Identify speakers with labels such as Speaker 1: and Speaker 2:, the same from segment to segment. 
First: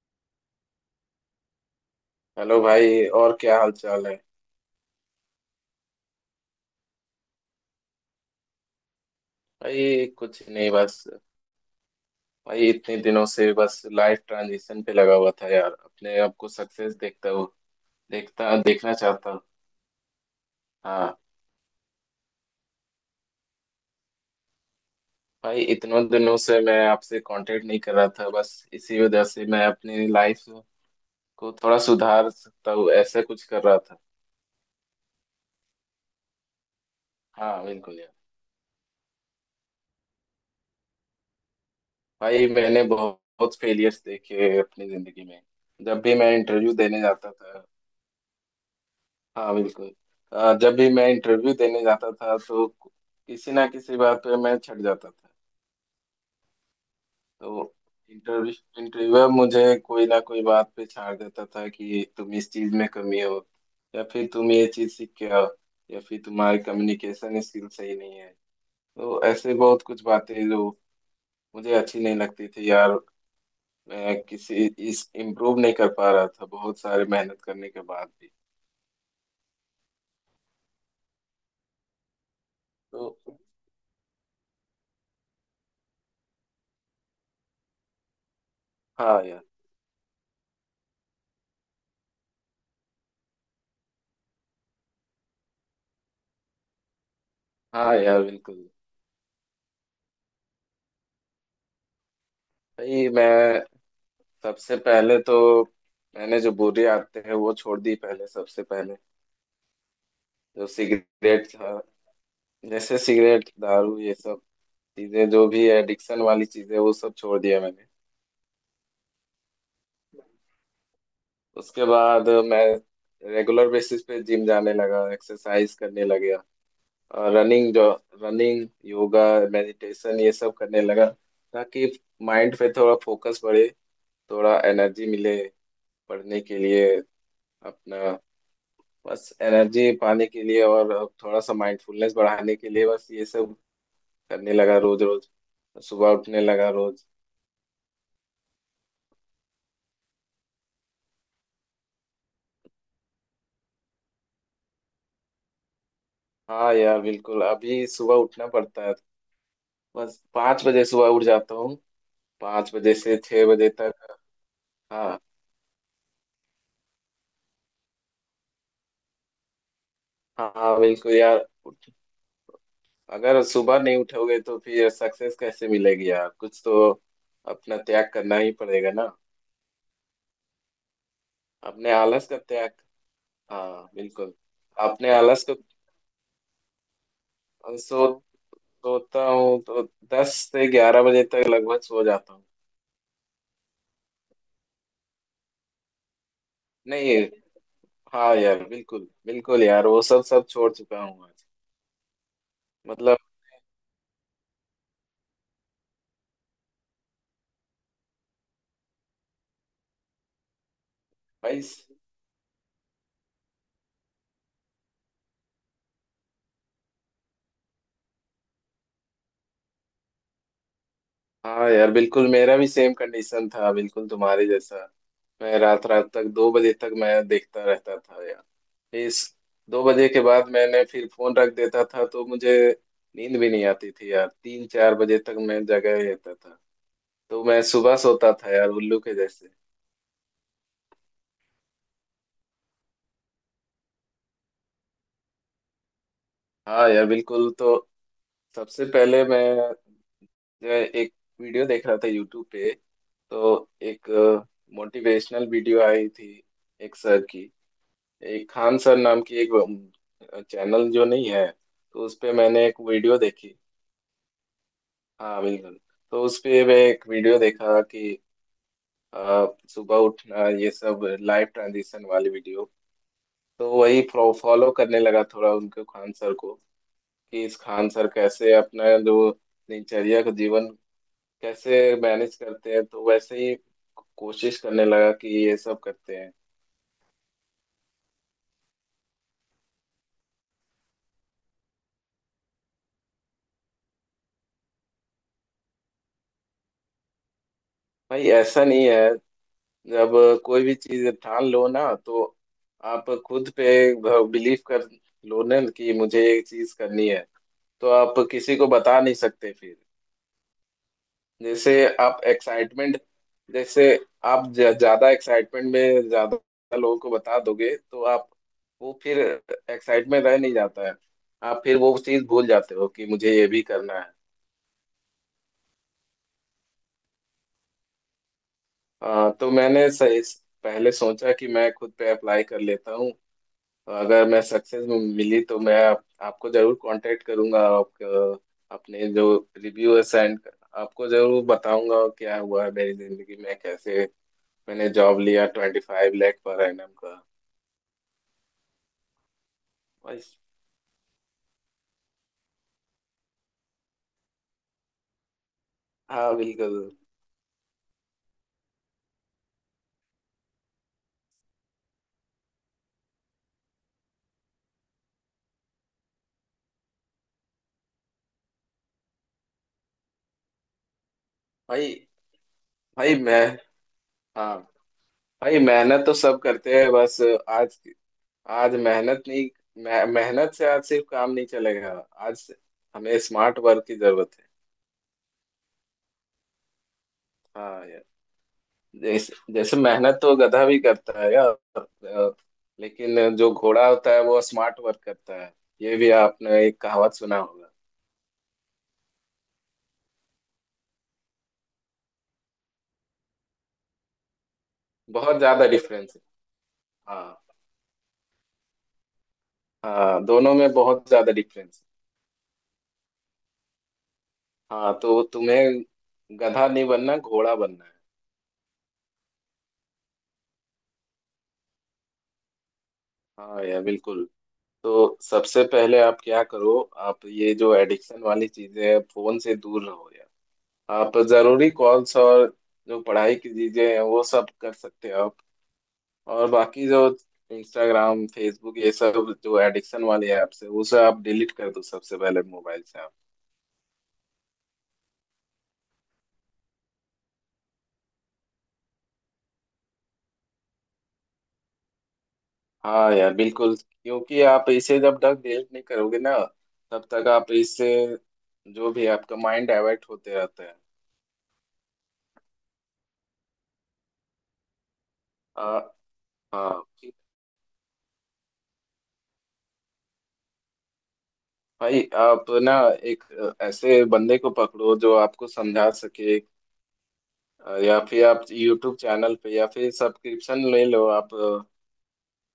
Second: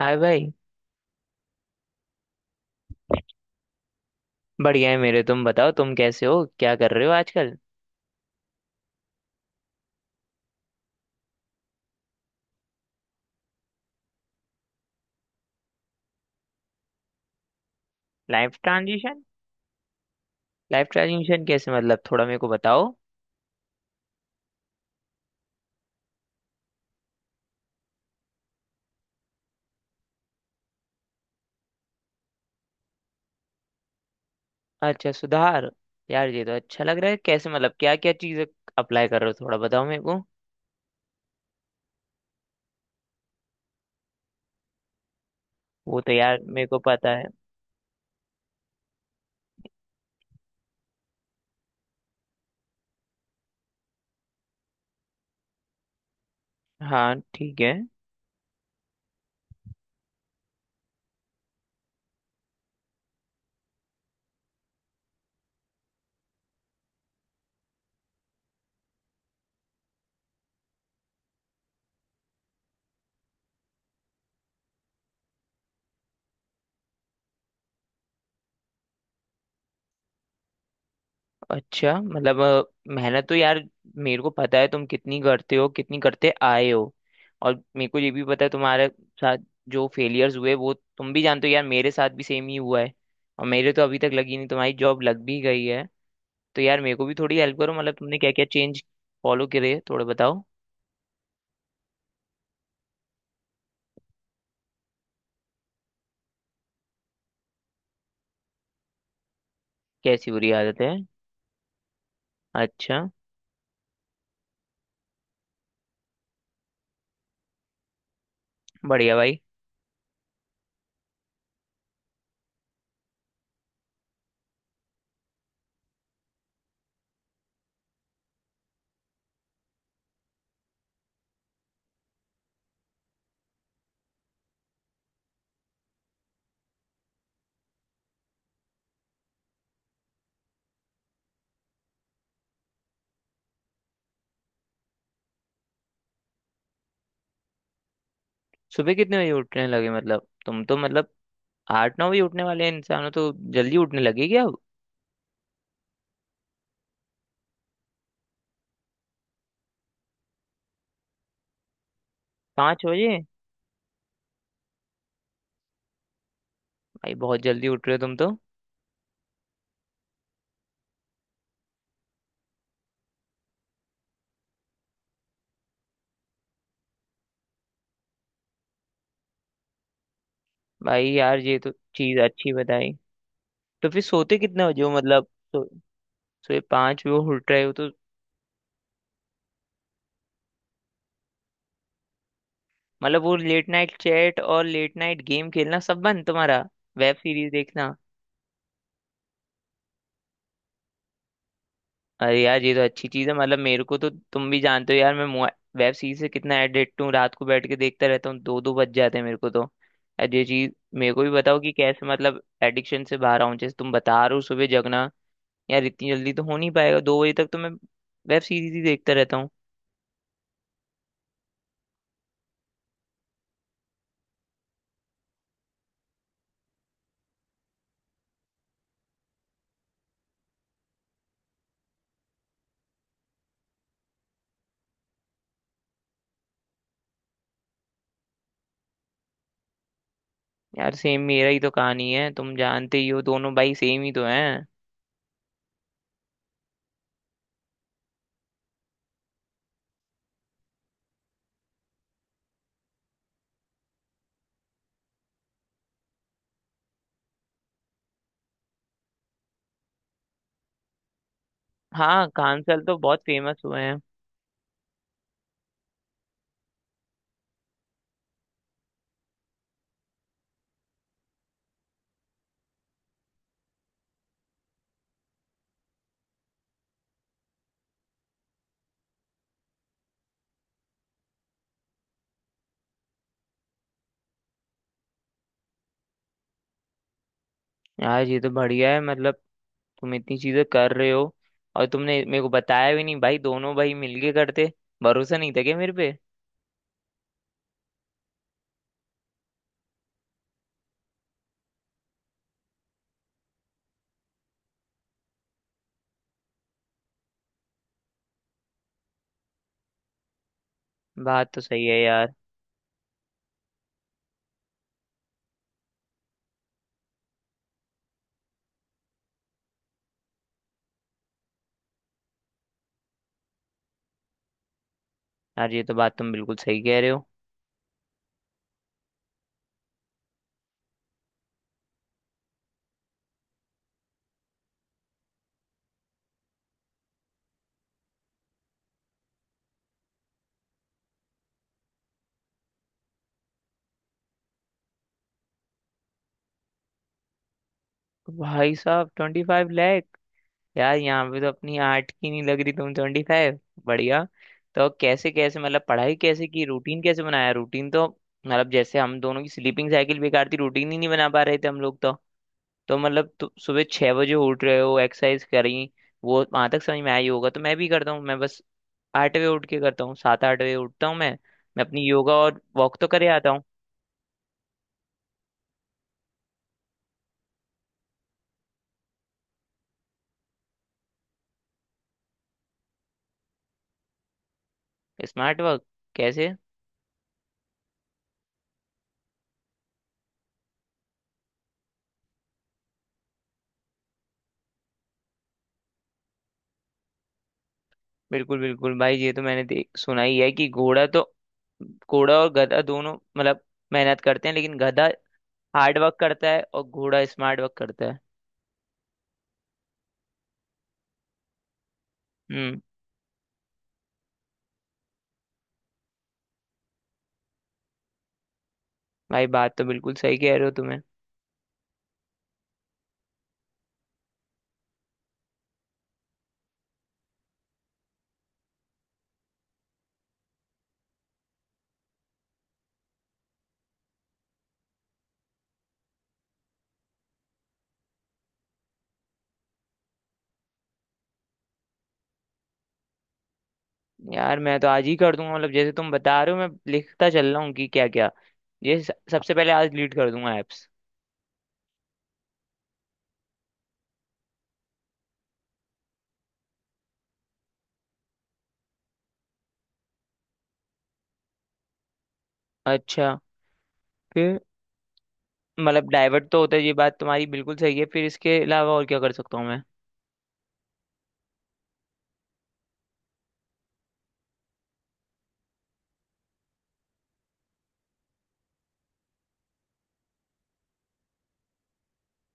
Speaker 1: हाय भाई।
Speaker 2: हेलो भाई। और क्या हाल चाल है।
Speaker 1: बढ़िया है मेरे, तुम बताओ, तुम कैसे हो, क्या कर रहे हो आजकल।
Speaker 2: भाई कुछ नहीं बस। भाई इतने दिनों से बस लाइफ ट्रांजिशन पे लगा हुआ था यार। अपने आप को सक्सेस देखता हूँ।
Speaker 1: लाइफ
Speaker 2: देखता देखना
Speaker 1: ट्रांजिशन
Speaker 2: चाहता हूँ।
Speaker 1: लाइफ
Speaker 2: हाँ।
Speaker 1: ट्रांजिशन कैसे मतलब, थोड़ा मेरे को बताओ।
Speaker 2: भाई इतनों दिनों से मैं आपसे कांटेक्ट नहीं कर रहा था, बस इसी वजह से मैं अपनी लाइफ को थोड़ा सुधार सकता हूँ ऐसा कुछ कर रहा था।
Speaker 1: अच्छा, सुधार। यार ये तो अच्छा लग रहा है, कैसे
Speaker 2: हाँ
Speaker 1: मतलब क्या
Speaker 2: बिल्कुल यार।
Speaker 1: क्या चीज़ें अप्लाई कर रहे हो, थोड़ा बताओ मेरे को।
Speaker 2: भाई मैंने बहुत फेलियर्स देखे अपनी जिंदगी में।
Speaker 1: वो
Speaker 2: जब
Speaker 1: तो
Speaker 2: भी मैं
Speaker 1: यार मेरे
Speaker 2: इंटरव्यू
Speaker 1: को
Speaker 2: देने
Speaker 1: पता है।
Speaker 2: जाता था। हाँ बिल्कुल। जब भी मैं इंटरव्यू देने जाता था तो किसी ना किसी बात पे मैं छट जाता था।
Speaker 1: हाँ, ठीक है।
Speaker 2: तो इंटरव्यू इंटरव्यूअर मुझे कोई ना कोई बात पे छाड़ देता था कि तुम इस चीज में कमी हो, या फिर तुम ये चीज सीख के आओ, या फिर तुम्हारी कम्युनिकेशन स्किल सही नहीं है। तो ऐसे बहुत कुछ बातें जो मुझे अच्छी नहीं लगती थी यार। मैं किसी इस इम्प्रूव नहीं कर पा रहा था बहुत सारे मेहनत करने के बाद भी।
Speaker 1: अच्छा मतलब
Speaker 2: तो
Speaker 1: मेहनत तो यार मेरे को पता है, तुम कितनी करते हो, कितनी करते आए हो। और मेरे को ये भी पता है तुम्हारे
Speaker 2: हाँ
Speaker 1: साथ
Speaker 2: यार।
Speaker 1: जो फेलियर्स हुए वो तुम भी जानते हो, यार मेरे साथ भी सेम ही हुआ है। और मेरे तो अभी तक लगी नहीं, तुम्हारी जॉब लग भी गई है। तो यार मेरे को भी थोड़ी हेल्प करो,
Speaker 2: हाँ
Speaker 1: मतलब तुमने
Speaker 2: यार
Speaker 1: क्या क्या
Speaker 2: बिल्कुल।
Speaker 1: चेंज फॉलो करे, थोड़ा बताओ।
Speaker 2: भाई मैं सबसे पहले तो, मैंने जो बुरी आदतें हैं वो छोड़ दी पहले सबसे पहले।
Speaker 1: कैसी बुरी
Speaker 2: जो
Speaker 1: आदत है?
Speaker 2: सिगरेट था, जैसे
Speaker 1: अच्छा।
Speaker 2: सिगरेट दारू ये सब चीजें, जो भी एडिक्शन वाली चीजें, वो सब छोड़ दिया मैंने।
Speaker 1: बढ़िया भाई।
Speaker 2: उसके बाद मैं रेगुलर बेसिस पे जिम जाने लगा, एक्सरसाइज करने लग गया। और रनिंग जो, रनिंग योगा मेडिटेशन ये सब करने लगा, ताकि माइंड पे थोड़ा फोकस बढ़े, थोड़ा एनर्जी मिले पढ़ने के लिए अपना, बस एनर्जी पाने के लिए और थोड़ा सा माइंडफुलनेस बढ़ाने के लिए। बस ये सब करने लगा रोज रोज। सुबह उठने लगा रोज।
Speaker 1: सुबह कितने बजे उठने लगे, मतलब तुम तो मतलब 8 9 बजे उठने वाले इंसान हो, तो जल्दी उठने लगे क्या?
Speaker 2: हाँ यार बिल्कुल, अभी सुबह उठना पड़ता है। बस 5 बजे सुबह उठ जाता हूँ। पाँच
Speaker 1: पाँच
Speaker 2: बजे
Speaker 1: बजे
Speaker 2: से छह बजे तक। हाँ।
Speaker 1: भाई बहुत जल्दी उठ रहे हो तुम तो।
Speaker 2: हाँ बिल्कुल यार। अगर सुबह नहीं उठोगे तो फिर सक्सेस कैसे मिलेगी यार। कुछ तो अपना त्याग करना ही पड़ेगा ना।
Speaker 1: भाई यार ये तो
Speaker 2: अपने
Speaker 1: चीज
Speaker 2: आलस का
Speaker 1: अच्छी
Speaker 2: त्याग।
Speaker 1: बताई। तो
Speaker 2: हाँ
Speaker 1: फिर
Speaker 2: बिल्कुल।
Speaker 1: सोते कितने बजे हो,
Speaker 2: अपने
Speaker 1: मतलब
Speaker 2: आलस को।
Speaker 1: सो, सोए 5 बजे उठ रहे हो तो?
Speaker 2: सो सोता हूँ तो 10 से 11 बजे तक लगभग सो जाता हूँ।
Speaker 1: मतलब वो लेट नाइट चैट और लेट नाइट गेम खेलना सब बंद तुम्हारा, वेब
Speaker 2: नहीं।
Speaker 1: सीरीज देखना?
Speaker 2: हाँ यार बिल्कुल बिल्कुल यार, वो सब सब छोड़ चुका हूँ आज।
Speaker 1: अरे यार ये तो अच्छी
Speaker 2: मतलब।
Speaker 1: चीज है, मतलब मेरे को तो तुम भी जानते हो यार, वेब सीरीज से कितना एडिक्ट हूँ, रात को बैठ के देखता रहता हूँ, दो दो बज जाते हैं मेरे को तो। यार ये चीज मेरे को भी बताओ
Speaker 2: भाई
Speaker 1: कि कैसे मतलब एडिक्शन से बाहर आऊं, जैसे तुम बता रहे हो सुबह जगना, यार इतनी जल्दी तो हो नहीं पाएगा, 2 बजे तक तो मैं वेब सीरीज ही देखता रहता हूँ।
Speaker 2: हाँ यार बिल्कुल। मेरा भी सेम कंडीशन था बिल्कुल तुम्हारे जैसा। मैं रात रात तक 2 बजे तक मैं देखता रहता था यार। इस, 2 बजे के बाद मैंने फिर फोन रख देता था तो मुझे नींद भी नहीं आती थी यार। 3-4 बजे तक मैं जगह ही रहता था। तो मैं सुबह सोता था यार उल्लू के जैसे।
Speaker 1: यार सेम मेरा ही तो कहानी है, तुम जानते ही हो दोनों भाई सेम ही तो हैं।
Speaker 2: हाँ यार बिल्कुल। तो सबसे पहले मैं एक वीडियो देख रहा था यूट्यूब पे। तो एक मोटिवेशनल वीडियो आई थी एक सर की, एक खान सर नाम की एक चैनल जो नहीं है। तो उस
Speaker 1: हाँ,
Speaker 2: पे मैंने एक
Speaker 1: कांसल तो
Speaker 2: वीडियो
Speaker 1: बहुत
Speaker 2: देखी।
Speaker 1: फेमस हुए हैं।
Speaker 2: हाँ बिल्कुल। तो उस पे मैं एक वीडियो देखा कि अ, सुबह उठना ये सब, लाइफ ट्रांजिशन वाली वीडियो। तो वही फॉलो करने लगा थोड़ा उनके खान सर को कि इस खान सर कैसे अपना जो दिनचर्या का जीवन कैसे मैनेज करते हैं, तो वैसे ही कोशिश करने लगा कि ये सब करते हैं।
Speaker 1: यार ये तो बढ़िया है, मतलब तुम इतनी चीजें कर रहे हो और तुमने मेरे को बताया भी नहीं, भाई दोनों भाई मिलके करते, भरोसा नहीं था क्या मेरे पे?
Speaker 2: भाई ऐसा नहीं है। जब कोई भी चीज ठान लो ना, तो आप खुद पे बिलीव कर लो ना कि मुझे ये चीज करनी है, तो आप किसी को बता नहीं सकते फिर।
Speaker 1: बात तो
Speaker 2: जैसे
Speaker 1: सही है
Speaker 2: आप
Speaker 1: यार।
Speaker 2: एक्साइटमेंट, जैसे आप ज्यादा एक्साइटमेंट में ज्यादा लोगों को बता दोगे तो आप, वो फिर एक्साइटमेंट रह नहीं जाता है। आप फिर वो चीज भूल जाते हो कि मुझे ये भी करना है।
Speaker 1: यार ये तो बात तुम बिल्कुल सही कह रहे हो।
Speaker 2: तो मैंने इस, पहले सोचा कि मैं खुद पे अप्लाई कर लेता हूँ। तो अगर मैं सक्सेस मिली तो मैं आपको जरूर कांटेक्ट करूंगा। अपने जो रिव्यू है आपको जरूर बताऊंगा क्या हुआ है मेरी जिंदगी में, कैसे मैंने जॉब लिया 25 लाख पर एनम का।
Speaker 1: भाई साहब 25!
Speaker 2: भाई।
Speaker 1: यार यहाँ पे तो अपनी आर्ट की नहीं लग रही, तुम 25, बढ़िया। तो कैसे कैसे मतलब पढ़ाई
Speaker 2: हाँ
Speaker 1: कैसे की,
Speaker 2: बिल्कुल।
Speaker 1: रूटीन कैसे बनाया, रूटीन तो मतलब जैसे हम दोनों की स्लीपिंग साइकिल बेकार थी, रूटीन ही नहीं बना पा रहे थे हम लोग तो। तो मतलब तो सुबह 6 बजे उठ रहे हो एक्सरसाइज करी, वो वहां तक समझ में आई होगा, तो मैं भी करता हूँ, मैं बस 8 बजे उठ के करता हूँ, 7 8 बजे उठता हूँ मैं। मैं
Speaker 2: भाई।
Speaker 1: अपनी योगा और वॉक तो
Speaker 2: भाई
Speaker 1: करे
Speaker 2: मैं।
Speaker 1: आता हूँ।
Speaker 2: हाँ भाई, मेहनत तो सब करते हैं बस। आज, आज मेहनत नहीं, मेहनत से आज सिर्फ काम नहीं चलेगा। आज हमें स्मार्ट वर्क की जरूरत है।
Speaker 1: स्मार्ट वर्क कैसे?
Speaker 2: हाँ यार। जैसे जैसे, मेहनत तो गधा भी करता है यार। अ, लेकिन जो घोड़ा होता है वो स्मार्ट वर्क करता है। ये भी आपने एक कहावत सुना होगा।
Speaker 1: बिल्कुल बिल्कुल भाई, ये तो मैंने देख सुना ही है कि घोड़ा तो, घोड़ा और गधा दोनों मतलब मेहनत करते हैं, लेकिन गधा
Speaker 2: बहुत ज्यादा
Speaker 1: हार्ड
Speaker 2: डिफरेंस
Speaker 1: वर्क
Speaker 2: है।
Speaker 1: करता है और घोड़ा
Speaker 2: हाँ।
Speaker 1: स्मार्ट वर्क करता है।
Speaker 2: हाँ, दोनों में बहुत ज्यादा डिफरेंस
Speaker 1: हम्म।
Speaker 2: है। हाँ तो तुम्हें गधा नहीं बनना, घोड़ा बनना है।
Speaker 1: भाई बात तो बिल्कुल सही कह रहे हो तुम्हें।
Speaker 2: हाँ यार बिल्कुल। तो सबसे पहले आप क्या करो, आप ये जो एडिक्शन वाली चीजें हैं फोन से दूर रहो यार। आप जरूरी कॉल्स और जो पढ़ाई की चीजें हैं वो सब कर सकते हो आप। और बाकी जो इंस्टाग्राम फेसबुक ये सब जो एडिक्शन वाले ऐप्स है, उसे आप डिलीट कर दो सबसे पहले मोबाइल से आप।
Speaker 1: यार मैं तो आज ही कर दूंगा, मतलब जैसे तुम बता रहे हो मैं लिखता चल रहा हूँ कि क्या क्या, ये सबसे पहले आज डिलीट कर दूंगा एप्स।
Speaker 2: हाँ यार बिल्कुल। क्योंकि आप इसे जब तक डिलीट नहीं करोगे ना, तब तक आप इससे, जो भी आपका माइंड डाइवर्ट होते रहता है।
Speaker 1: अच्छा, फिर?
Speaker 2: आ,
Speaker 1: मतलब डाइवर्ट तो होता है,
Speaker 2: हाँ
Speaker 1: ये बात तुम्हारी बिल्कुल सही है, फिर इसके अलावा और क्या कर सकता हूँ मैं?
Speaker 2: भाई, आप ना एक ऐसे बंदे को पकड़ो जो आपको समझा सके। या फिर आप YouTube चैनल पे, या फिर सब्सक्रिप्शन ले लो आप।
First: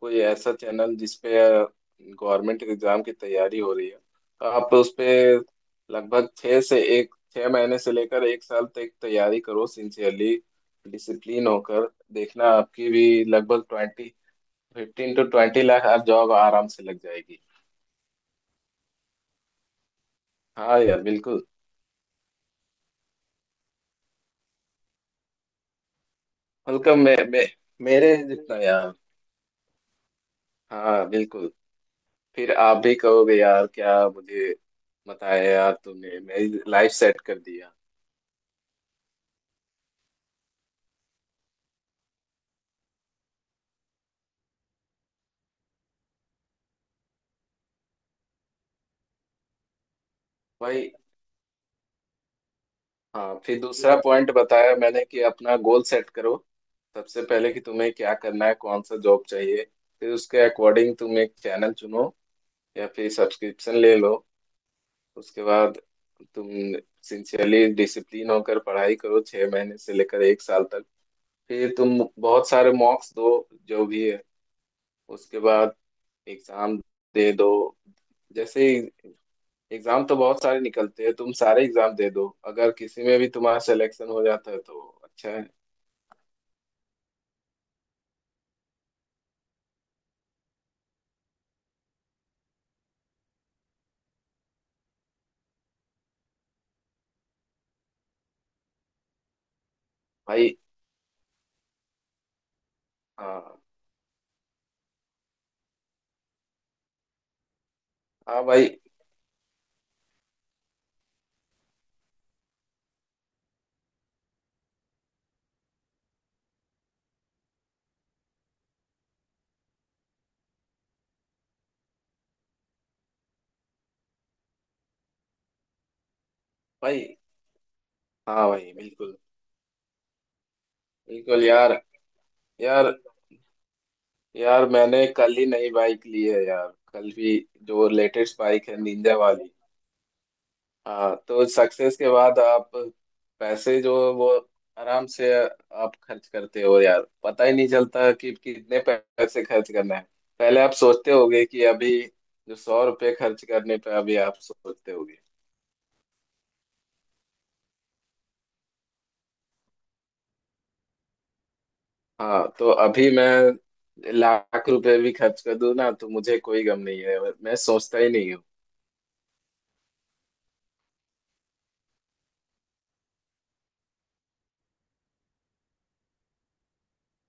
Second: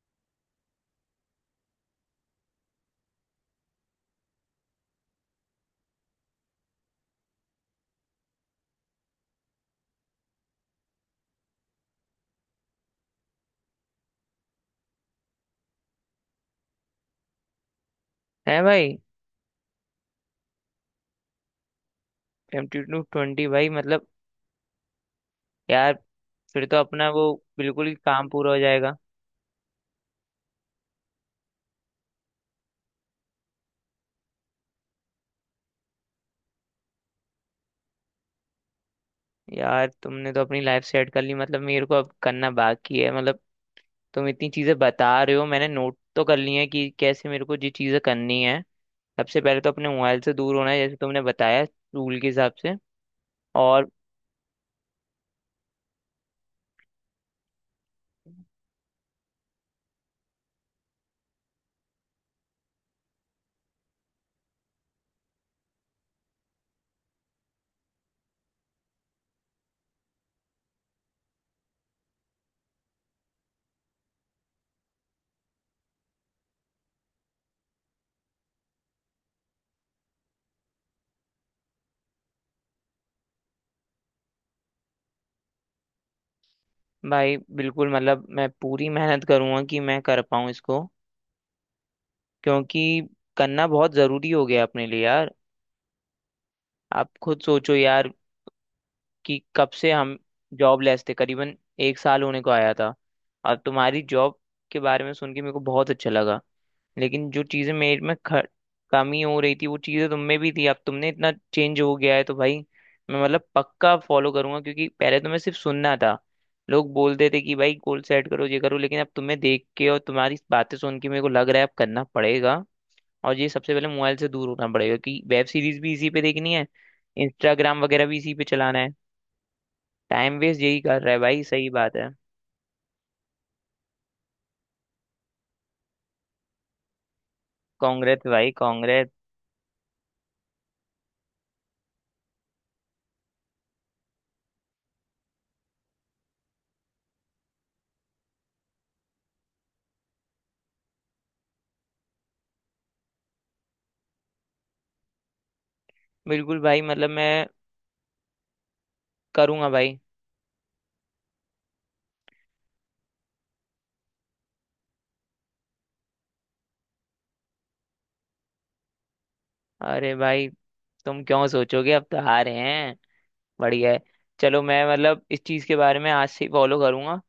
Speaker 2: कोई ऐसा चैनल जिसपे गवर्नमेंट एग्जाम की तैयारी हो रही है, तो आप उस पे लगभग 6 महीने से लेकर 1 साल तक तैयारी करो सिंसियरली डिसिप्लिन होकर। देखना, आपकी भी लगभग ट्वेंटी 15 से 20 लाख आप जॉब आराम से लग जाएगी।
Speaker 1: है भाई,
Speaker 2: हाँ यार बिल्कुल।
Speaker 1: एम टू ट्वेंटी भाई मतलब, यार फिर तो
Speaker 2: मतलब
Speaker 1: अपना
Speaker 2: मैं,
Speaker 1: वो
Speaker 2: मैं
Speaker 1: बिल्कुल ही
Speaker 2: मेरे
Speaker 1: काम पूरा
Speaker 2: जितना
Speaker 1: हो
Speaker 2: यार।
Speaker 1: जाएगा।
Speaker 2: हाँ बिल्कुल। फिर आप भी कहोगे यार क्या मुझे बताया यार तूने, मेरी लाइफ सेट कर दिया।
Speaker 1: यार तुमने तो अपनी लाइफ सेट कर ली, मतलब मेरे को अब करना बाकी है, मतलब तुम इतनी चीजें बता रहे हो, मैंने नोट तो कर ली है कि कैसे मेरे को ये चीजें करनी है, सबसे पहले तो अपने मोबाइल से दूर होना है
Speaker 2: भाई।
Speaker 1: जैसे तुमने बताया, रूल के हिसाब से।
Speaker 2: हाँ, फिर
Speaker 1: और
Speaker 2: दूसरा पॉइंट बताया मैंने कि अपना गोल सेट करो सबसे पहले, कि तुम्हें क्या करना है, कौन सा जॉब चाहिए। फिर उसके अकॉर्डिंग तुम एक चैनल चुनो या फिर सब्सक्रिप्शन ले लो। उसके बाद तुम सिंसियरली डिसिप्लिन होकर पढ़ाई करो 6 महीने से लेकर 1 साल तक। फिर तुम बहुत सारे मॉक्स दो जो भी है। उसके बाद एग्जाम दे दो। जैसे एग्जाम तो बहुत सारे निकलते हैं, तुम सारे एग्जाम दे दो, अगर किसी में भी तुम्हारा सिलेक्शन हो जाता है तो अच्छा है।
Speaker 1: भाई बिल्कुल मतलब मैं पूरी मेहनत करूंगा कि मैं कर पाऊँ इसको, क्योंकि करना बहुत जरूरी हो गया अपने लिए यार, आप खुद सोचो यार, कि कब से हम
Speaker 2: भाई।
Speaker 1: जॉबलेस थे, करीबन एक साल होने को आया था। और
Speaker 2: हाँ।
Speaker 1: तुम्हारी जॉब के बारे में सुन के मेरे को बहुत अच्छा लगा, लेकिन जो चीज़ें मेरे में
Speaker 2: हाँ भाई।
Speaker 1: कमी हो रही थी, वो चीज़ें तुम में भी थी, अब तुमने इतना चेंज हो गया है तो भाई मैं मतलब पक्का फॉलो करूंगा, क्योंकि पहले तो मैं सिर्फ सुनना था, लोग बोलते थे कि भाई गोल सेट करो, ये करो, लेकिन अब तुम्हें देख के और तुम्हारी बातें सुन के मेरे को लग रहा है अब करना पड़ेगा। और ये सबसे पहले मोबाइल से दूर होना पड़ेगा, कि वेब सीरीज भी इसी पे देखनी है,
Speaker 2: भाई।
Speaker 1: इंस्टाग्राम वगैरह भी इसी पे
Speaker 2: हाँ भाई,
Speaker 1: चलाना है,
Speaker 2: बिल्कुल
Speaker 1: टाइम वेस्ट यही कर रहा है भाई,
Speaker 2: बिल्कुल
Speaker 1: सही
Speaker 2: यार।
Speaker 1: बात है।
Speaker 2: यार, यार, मैंने कल ही नई बाइक ली है यार। कल भी, जो
Speaker 1: कांग्रेस
Speaker 2: लेटेस्ट
Speaker 1: भाई,
Speaker 2: बाइक है
Speaker 1: कांग्रेस।
Speaker 2: निंजा वाली। हाँ, तो सक्सेस के बाद आप पैसे जो है वो आराम से आप खर्च करते हो यार, पता ही नहीं चलता कि कितने पैसे खर्च करना है। पहले आप सोचते होगे कि अभी जो 100 रुपये खर्च करने पे, अभी आप सोचते होगे।
Speaker 1: बिल्कुल भाई, मतलब मैं करूंगा भाई।
Speaker 2: हाँ, तो अभी मैं लाख रुपए भी खर्च कर दूं ना तो मुझे कोई गम नहीं है, मैं सोचता ही नहीं हूँ।
Speaker 1: अरे भाई, तुम क्यों सोचोगे, अब तो हारे हैं, बढ़िया है। चलो, मैं मतलब इस चीज के बारे में आज से ही फॉलो करूंगा,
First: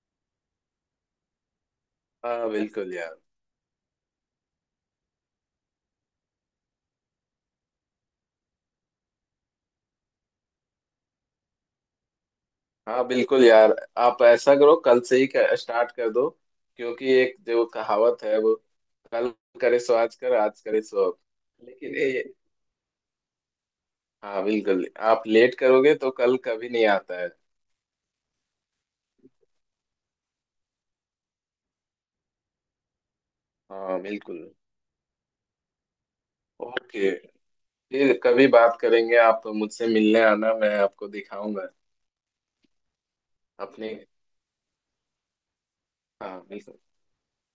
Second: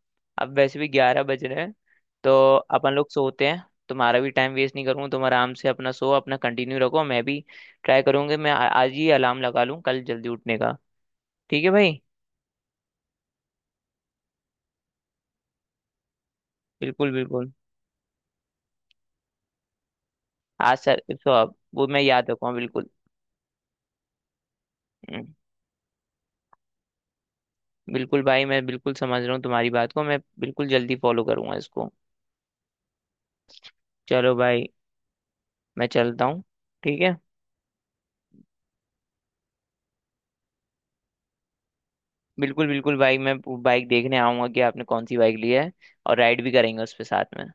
Speaker 1: अब वैसे भी 11 बज रहे हैं, तो
Speaker 2: हाँ
Speaker 1: अपन
Speaker 2: बिल्कुल
Speaker 1: लोग
Speaker 2: यार।
Speaker 1: सोते हैं। तुम्हारा भी टाइम वेस्ट नहीं करूंगा, तुम आराम से अपना सो अपना कंटिन्यू रखो, मैं भी ट्राई करूंगा, मैं आज ही अलार्म लगा लूँ कल जल्दी उठने का। ठीक है भाई।
Speaker 2: हाँ बिल्कुल यार। आप ऐसा करो कल से ही स्टार्ट कर दो।
Speaker 1: बिल्कुल
Speaker 2: क्योंकि एक
Speaker 1: बिल्कुल,
Speaker 2: जो कहावत है वो, कल करे सो आज, कर आज
Speaker 1: आज
Speaker 2: करे
Speaker 1: सर
Speaker 2: सो अब।
Speaker 1: सो अब, वो
Speaker 2: लेकिन
Speaker 1: मैं
Speaker 2: ये।
Speaker 1: याद रखूंगा बिल्कुल।
Speaker 2: हाँ बिल्कुल। आप
Speaker 1: हम्म।
Speaker 2: लेट करोगे तो कल कभी नहीं आता है।
Speaker 1: बिल्कुल भाई, मैं बिल्कुल समझ रहा हूँ तुम्हारी बात को, मैं बिल्कुल जल्दी फॉलो करूंगा इसको।
Speaker 2: हाँ
Speaker 1: चलो
Speaker 2: बिल्कुल।
Speaker 1: भाई, मैं चलता हूँ। ठीक
Speaker 2: ओके,
Speaker 1: है।
Speaker 2: फिर कभी बात करेंगे, आप मुझसे मिलने आना, मैं आपको दिखाऊंगा
Speaker 1: बिल्कुल बिल्कुल भाई, मैं बाइक
Speaker 2: अपने।
Speaker 1: देखने आऊंगा कि आपने कौन सी बाइक ली है, और
Speaker 2: हाँ
Speaker 1: राइड भी
Speaker 2: बिल्कुल
Speaker 1: करेंगे उस पे साथ में।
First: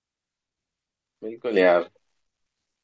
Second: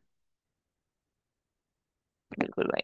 Speaker 2: बिल्कुल यार।
Speaker 1: बिल्कुल भाई।